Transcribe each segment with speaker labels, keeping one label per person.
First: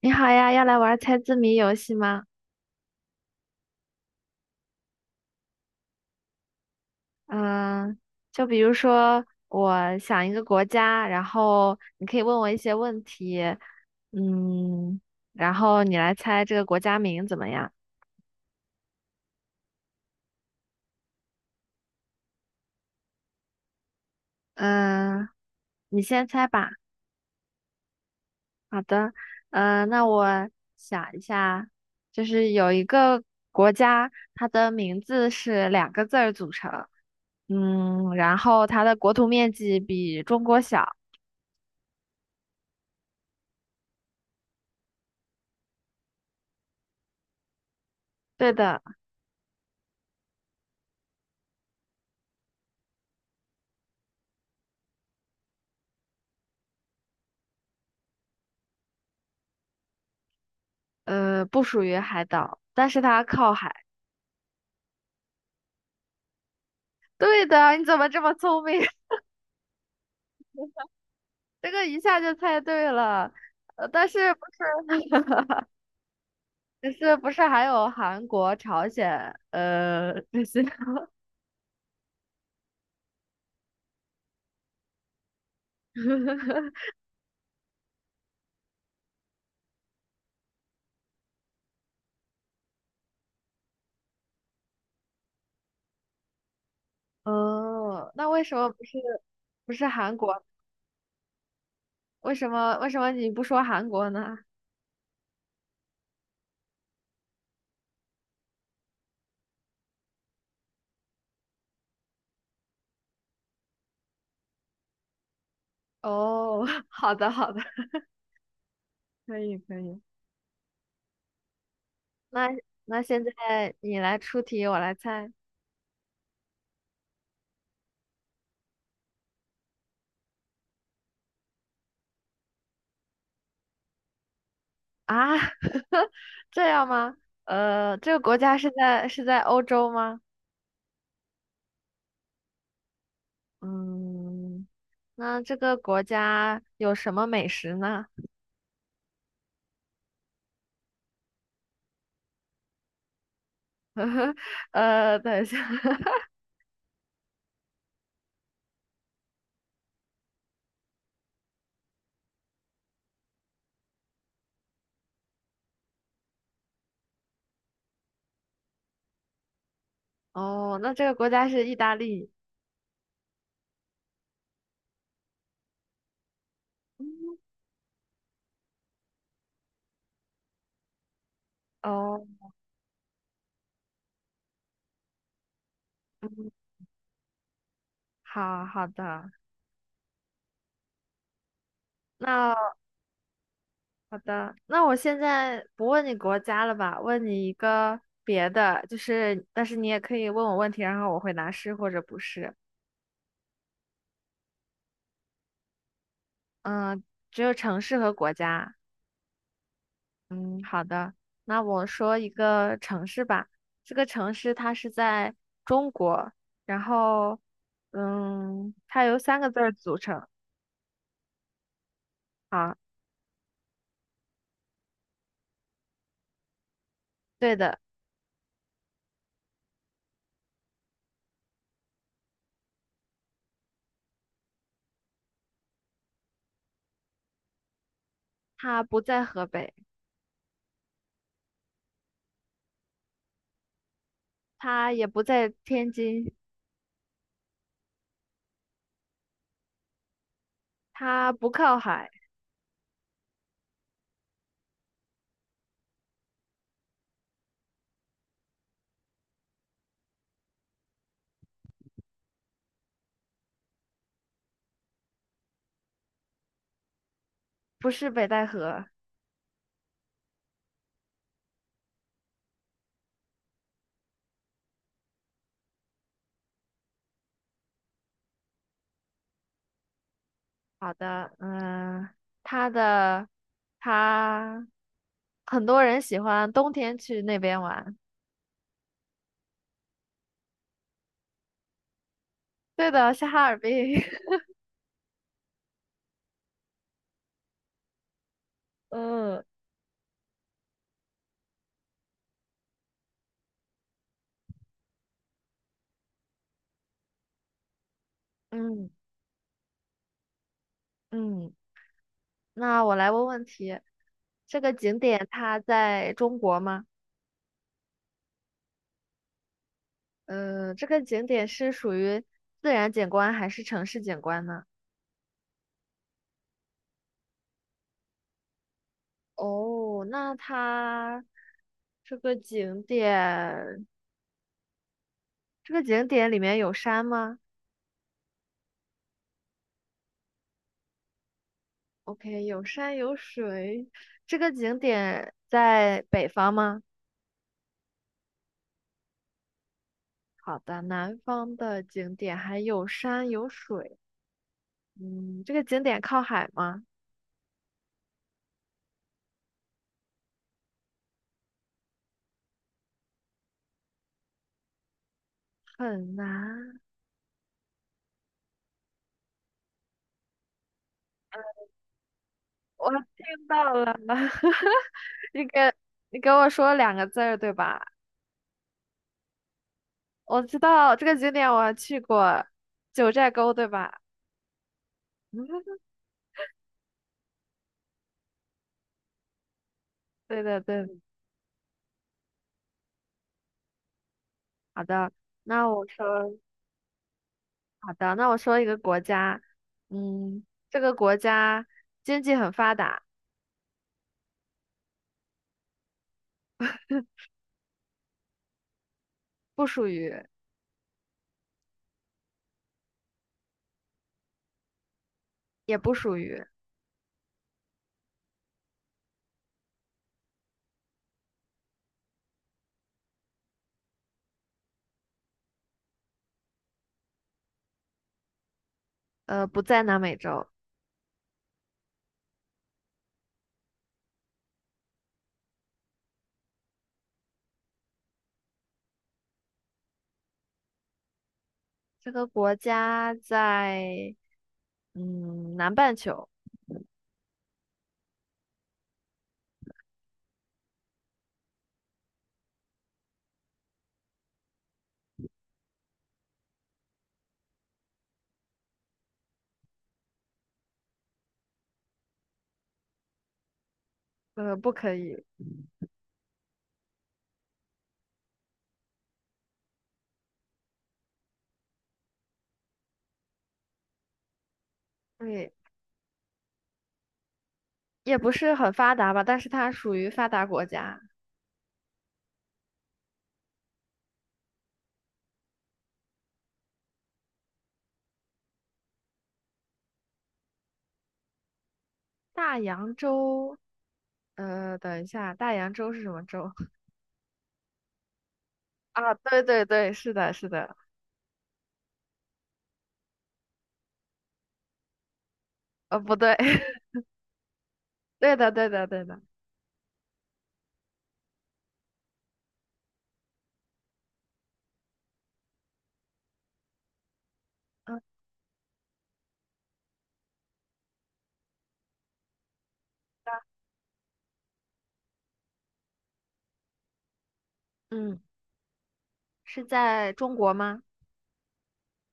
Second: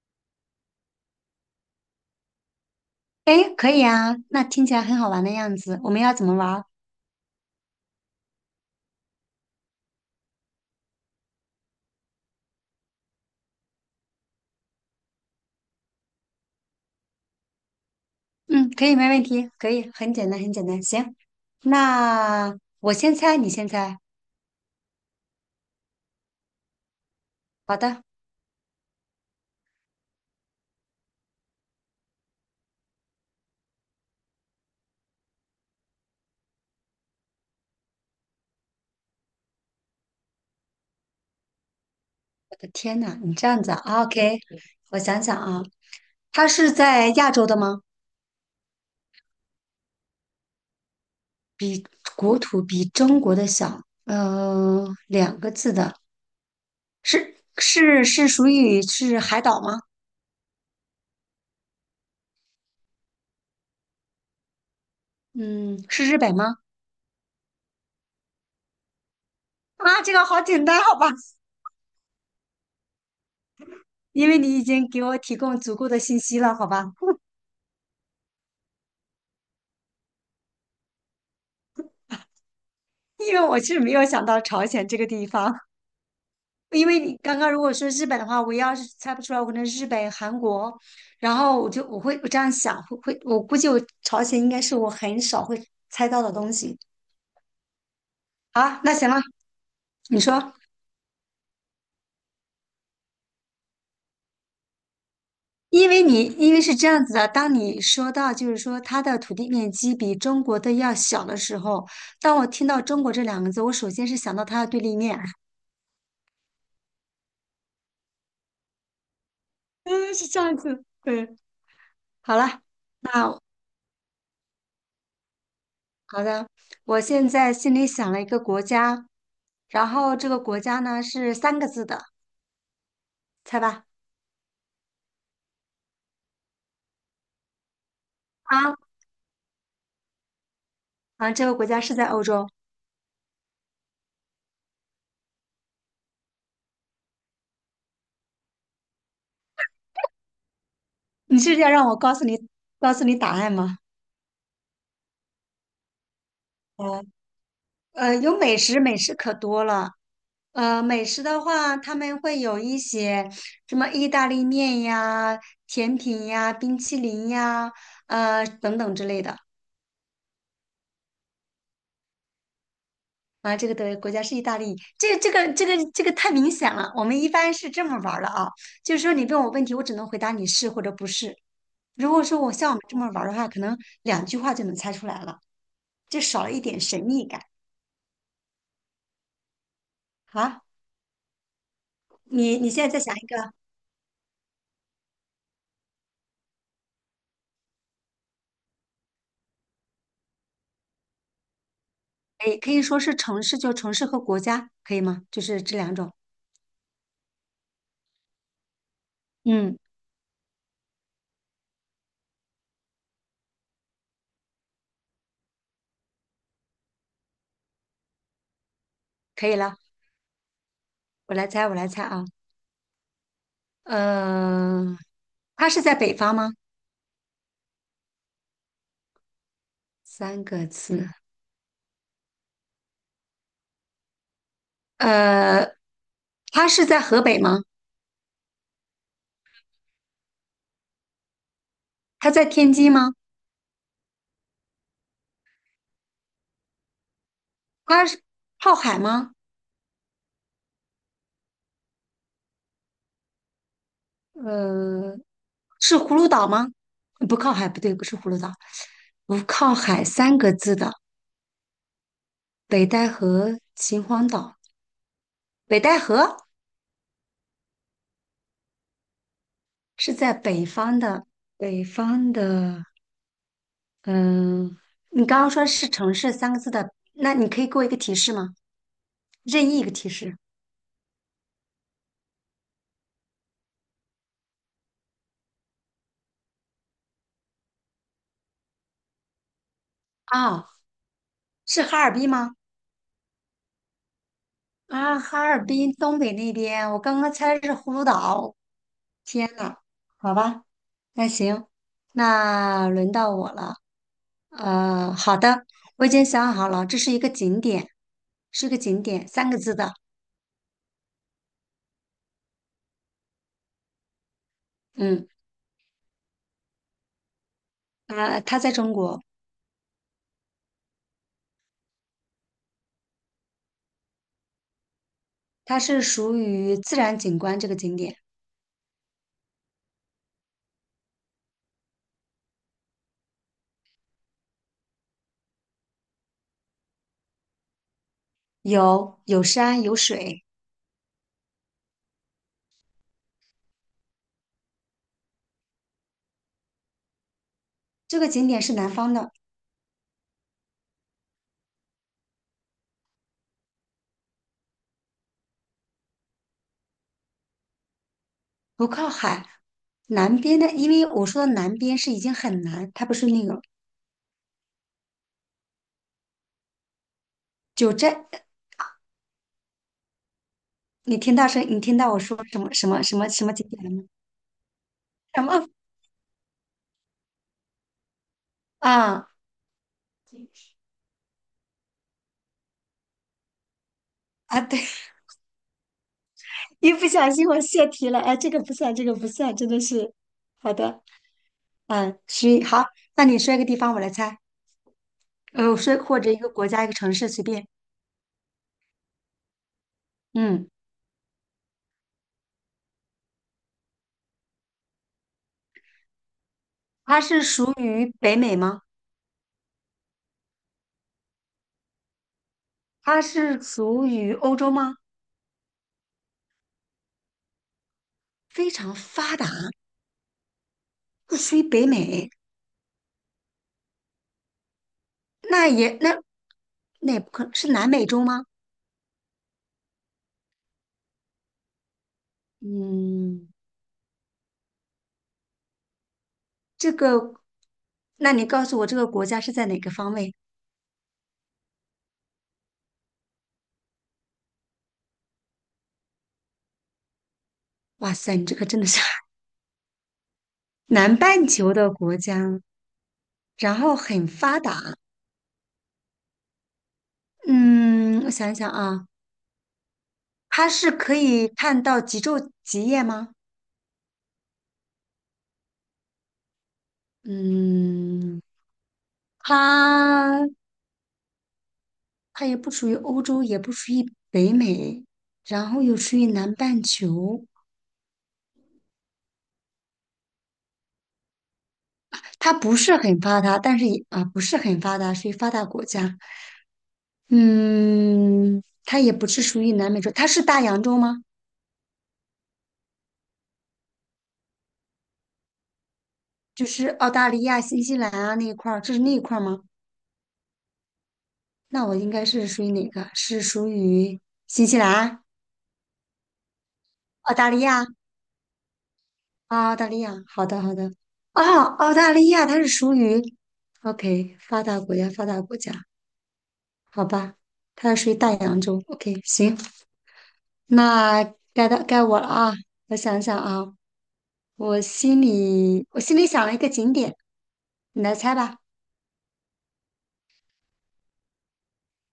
Speaker 1: 你好呀，要来玩猜字谜游戏吗？
Speaker 2: 哎，可以啊，那听起来很好玩的样子。我们要怎么玩儿？
Speaker 1: 嗯，就比如说我想一个国家，然后你可以问我一些问题，嗯，然后你来猜这个国家名怎么样？
Speaker 2: 嗯，可以，没问题，可以，很简单，很简单。行，那我先猜，你先猜。
Speaker 1: 嗯，你先猜吧。
Speaker 2: 好的，
Speaker 1: 好的，那我想一下，就是有一个国家，它的名字是两个字儿组成，然后它的国土面积比中国小。
Speaker 2: 我的天呐，你这样子啊？OK，我想想啊，它是在亚洲的吗？
Speaker 1: 对的。
Speaker 2: 国土比中国的小，两个字的，是属于是海岛吗？
Speaker 1: 不属于海岛，但是它靠海。
Speaker 2: 嗯，是日本吗？
Speaker 1: 对的，你怎么这么聪明？
Speaker 2: 啊，这个好简单，好吧，
Speaker 1: 这个一下就猜对了。但
Speaker 2: 因
Speaker 1: 是
Speaker 2: 为
Speaker 1: 不
Speaker 2: 你
Speaker 1: 是，
Speaker 2: 已经给我提供足够的信息了，好 吧。
Speaker 1: 只是不是还有韩国、朝鲜，这些？
Speaker 2: 因为我是没有想到朝鲜这个地方，因为你刚刚如果说日本的话，我要是猜不出来，我可能日本、韩国，然后我这样想，会，我估计我朝鲜应该是我很少会猜到的东西。
Speaker 1: 哦，那为什么
Speaker 2: 好，那行了，
Speaker 1: 不是韩
Speaker 2: 你
Speaker 1: 国？
Speaker 2: 说，
Speaker 1: 为什么你不说韩国呢？
Speaker 2: 因为你因为是这样子的，当你说到就是说它的土地面积比中国的要小的时候，当我听到中国这两个字，我首先是想到它的对立面，
Speaker 1: 哦，好的好的，可以可 以。
Speaker 2: 嗯，是这样子，对，好
Speaker 1: 那
Speaker 2: 了，
Speaker 1: 那现
Speaker 2: 那
Speaker 1: 在你来出题，我来猜
Speaker 2: 好的，我现在心里想了一个国家，然后这个国家呢是三个字的，猜吧。
Speaker 1: 啊？这样吗？呃，这个国家
Speaker 2: 啊，
Speaker 1: 是在欧洲吗？
Speaker 2: 啊，这个国家是在欧洲。
Speaker 1: 嗯，那这个国家有什么美食呢？
Speaker 2: 你是要让我告诉你，告诉你答案吗？
Speaker 1: 呃，等一下，
Speaker 2: 嗯有美食，美食可多了。呃，美食的话，他们会有一些什么意大利面呀、甜品呀、冰淇淋呀，呃等等之类的。
Speaker 1: 哦，那这个国家是意大利。
Speaker 2: 啊，这个的国家是意大利，这个太明显了。我们一
Speaker 1: 嗯
Speaker 2: 般是这么玩儿的啊，就是说你问我问题，我只能回答你是或者不是。如果
Speaker 1: 哦，
Speaker 2: 说我像我们这么玩儿的话，可能两句话就能猜出来了，就少
Speaker 1: 嗯，
Speaker 2: 了一点神秘感
Speaker 1: 好好的，
Speaker 2: 啊。你
Speaker 1: 那
Speaker 2: 现在再想一个，
Speaker 1: 好的，那我现在不问你国家了吧，问你一个别的，就是，但是你也可以问我问题，然后我回答是或者不是。
Speaker 2: 哎，可以说是城市，就城市和国家，可以吗？就是这两种。
Speaker 1: 嗯，只有城市和国家。
Speaker 2: 嗯，
Speaker 1: 嗯，好的，那我说一个城市吧。这个城市它是在中国，然后，嗯，它由三
Speaker 2: 可
Speaker 1: 个
Speaker 2: 以
Speaker 1: 字儿
Speaker 2: 了，
Speaker 1: 组成
Speaker 2: 我来猜，我来猜啊。
Speaker 1: 啊。
Speaker 2: 呃，它是在北方吗？
Speaker 1: 对的，
Speaker 2: 三个字。呃，它是在河北吗？
Speaker 1: 它不在河北，
Speaker 2: 它在天津吗？
Speaker 1: 它也不在天津，
Speaker 2: 它是靠海吗？
Speaker 1: 它不靠海，
Speaker 2: 呃，是葫芦岛吗？不靠海，不对，不是葫芦岛，不靠海三个字的北戴河秦皇岛，北戴河
Speaker 1: 不是北戴河。
Speaker 2: 是在北方的，北方的，嗯、你刚刚说是城市三个字的，那你可以给我一个提示吗？任意一个提示
Speaker 1: 好的，它的它很多人喜欢冬天去那边玩。
Speaker 2: 啊，是哈尔滨吗？
Speaker 1: 对的，是哈尔滨。
Speaker 2: 啊，哈尔滨东北那边，我刚刚猜是葫芦岛，
Speaker 1: 嗯
Speaker 2: 天呐，好吧，那行，那轮到我了。呃，好的，我已经想好了，这是一个景点，是个
Speaker 1: 嗯
Speaker 2: 景点，三个字的。
Speaker 1: 嗯。那我来问问题，这个景点
Speaker 2: 嗯，
Speaker 1: 它在中国吗？
Speaker 2: 呃，它在中国，
Speaker 1: 呃，这个景点是属于自然景观还是城市景观呢？
Speaker 2: 它是属于自然景观这个景点，
Speaker 1: 哦，这个景点，这个景点里面有山吗
Speaker 2: 有山有水。
Speaker 1: ？OK，有山有水。这个景点在北方吗？
Speaker 2: 这个景点是南方的，
Speaker 1: 好的，南方的景点还有山有水。嗯，这个景点靠海吗？
Speaker 2: 不靠海。南边的，因为我说的南边是已经很南，它不是那个
Speaker 1: 很难。
Speaker 2: 九寨。你听到声，你听到我说什么什
Speaker 1: 我
Speaker 2: 么什么什
Speaker 1: 听
Speaker 2: 么景
Speaker 1: 到
Speaker 2: 点了
Speaker 1: 了，
Speaker 2: 吗？什
Speaker 1: 你给
Speaker 2: 么
Speaker 1: 你给我说两个字儿对吧？
Speaker 2: 啊
Speaker 1: 我知道这个景点我还去过，九寨沟对吧？
Speaker 2: 啊？对。一不小心我泄题了，哎，这个不算，这个不算，真的是
Speaker 1: 对对
Speaker 2: 好
Speaker 1: 对的，
Speaker 2: 的，嗯，需好，那你说一个地方，我来猜，
Speaker 1: 好的，那
Speaker 2: 呃，
Speaker 1: 我
Speaker 2: 说或者
Speaker 1: 说
Speaker 2: 一个国家，一个城市，随便，
Speaker 1: 好的，那我说一个国家，嗯，
Speaker 2: 嗯，
Speaker 1: 这个国家经济很发达，
Speaker 2: 它是属于北美吗？
Speaker 1: 不属于
Speaker 2: 它是属于欧洲吗？
Speaker 1: 也不属于，
Speaker 2: 非常发达，不属于北美，那也那那也不可能是南美洲吗？
Speaker 1: 呃，不在南美洲，
Speaker 2: 嗯，这个，那你告诉我这个国家是在哪个方位？
Speaker 1: 这个国家在嗯南半球，
Speaker 2: 哇塞，你这个真的是 南半球的国家，然后很发达。嗯，我想一想啊，它是可以看到极昼极夜吗？
Speaker 1: 呃，不可以，
Speaker 2: 嗯，它它也不属于欧洲，也不属于北美，
Speaker 1: 对。
Speaker 2: 然后又属于南半球。
Speaker 1: 也不是很发达吧，但是它属于发达国家。
Speaker 2: 它不是很发达，但是也啊不是很发达，属于发达国家。嗯，它也不是属于南美洲，它是大洋洲吗？
Speaker 1: 大洋洲，呃，等一下，大洋洲是什么洲
Speaker 2: 就 是澳大利亚、新西兰啊那一块儿，这是那
Speaker 1: 啊？
Speaker 2: 一块儿
Speaker 1: 对
Speaker 2: 吗？
Speaker 1: 对对，是的，是的，
Speaker 2: 那我应该是属于哪个？是属于新西兰、
Speaker 1: 呃，不对，
Speaker 2: 澳大利亚？
Speaker 1: 对的，对的，对的，
Speaker 2: 啊，澳大利亚，好的好的，啊，澳大利亚它是属于，OK，发达国家，发达国家，好吧，它
Speaker 1: 嗯
Speaker 2: 属于大洋洲，OK，行，那该到该我了啊，我想想啊，我心里想了一个景点，你来
Speaker 1: 嗯，
Speaker 2: 猜吧，
Speaker 1: 是在中国吗？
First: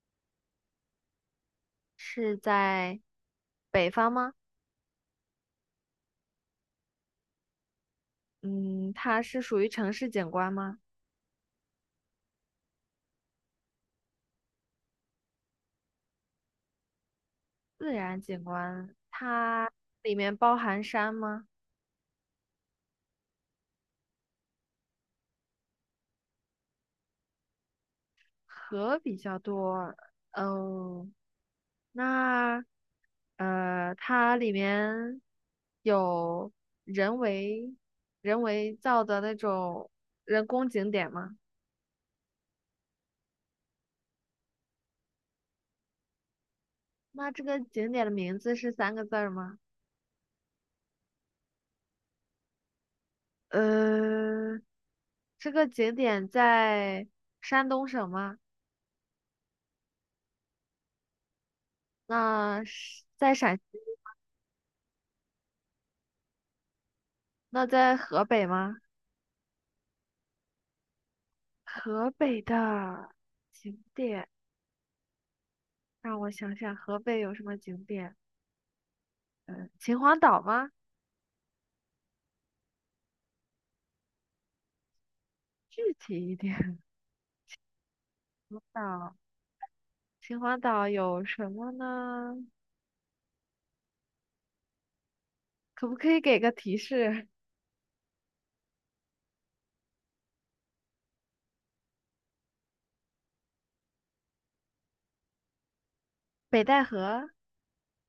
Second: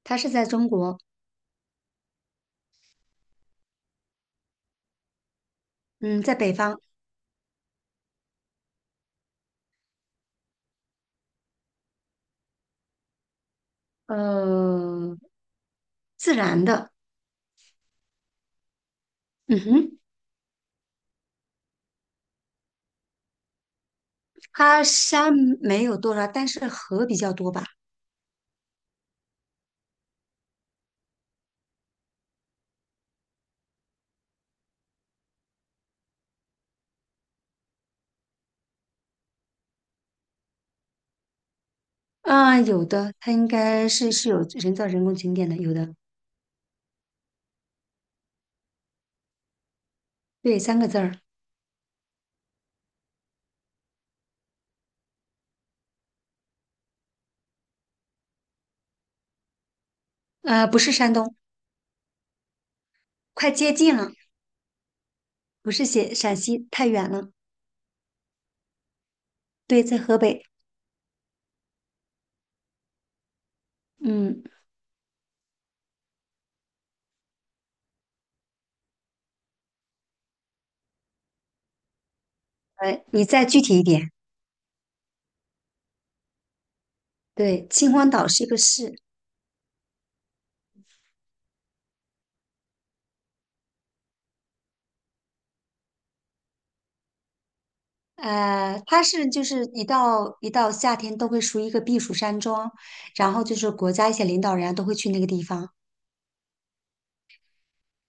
Speaker 2: 它是在中国，
Speaker 1: 是在北方吗？
Speaker 2: 嗯，在北方，
Speaker 1: 嗯，它是属于城市景观吗？
Speaker 2: 呃，自然的，
Speaker 1: 自然景观，
Speaker 2: 嗯
Speaker 1: 它
Speaker 2: 哼，
Speaker 1: 里面包含山吗？
Speaker 2: 它山没有多少，但是河比较多吧，
Speaker 1: 河比较多，嗯、那它里面有人为人为造的那种人工景点吗？
Speaker 2: 嗯、有的，它应该是有人造人工景点的，有的。
Speaker 1: 那这个景点的名字是三个字儿吗？
Speaker 2: 对，三个字儿，
Speaker 1: 呃，这个景点在山东省吗？
Speaker 2: 呃，不是山东，
Speaker 1: 那是在
Speaker 2: 快
Speaker 1: 陕
Speaker 2: 接
Speaker 1: 西？
Speaker 2: 近了，不是写陕西，太远了。
Speaker 1: 那在河北吗？
Speaker 2: 对，在河北。
Speaker 1: 河北的景点，
Speaker 2: 嗯，
Speaker 1: 让我想想，河北有什么景点？嗯，秦皇岛吗？
Speaker 2: 呃，你再具体一点。
Speaker 1: 具体一点。
Speaker 2: 对，秦皇岛是一个 市，
Speaker 1: 岛。秦皇岛有什么呢？可不可以给个提示？
Speaker 2: 它是就是一到夏天都会属于一个避暑山庄，然后就是国家一些领导人啊都会去那个地方。
Speaker 1: 北戴河。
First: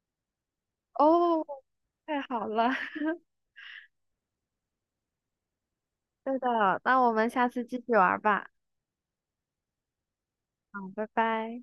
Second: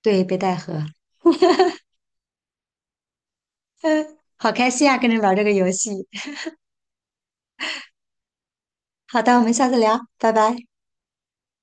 Speaker 2: 对，北戴河。
Speaker 1: 哦，太好了，
Speaker 2: 嗯，好开心啊，跟你玩这个游戏。
Speaker 1: 对的，那我们下次继续玩吧。
Speaker 2: 好的，我们下次聊，拜拜。
Speaker 1: 好，拜拜。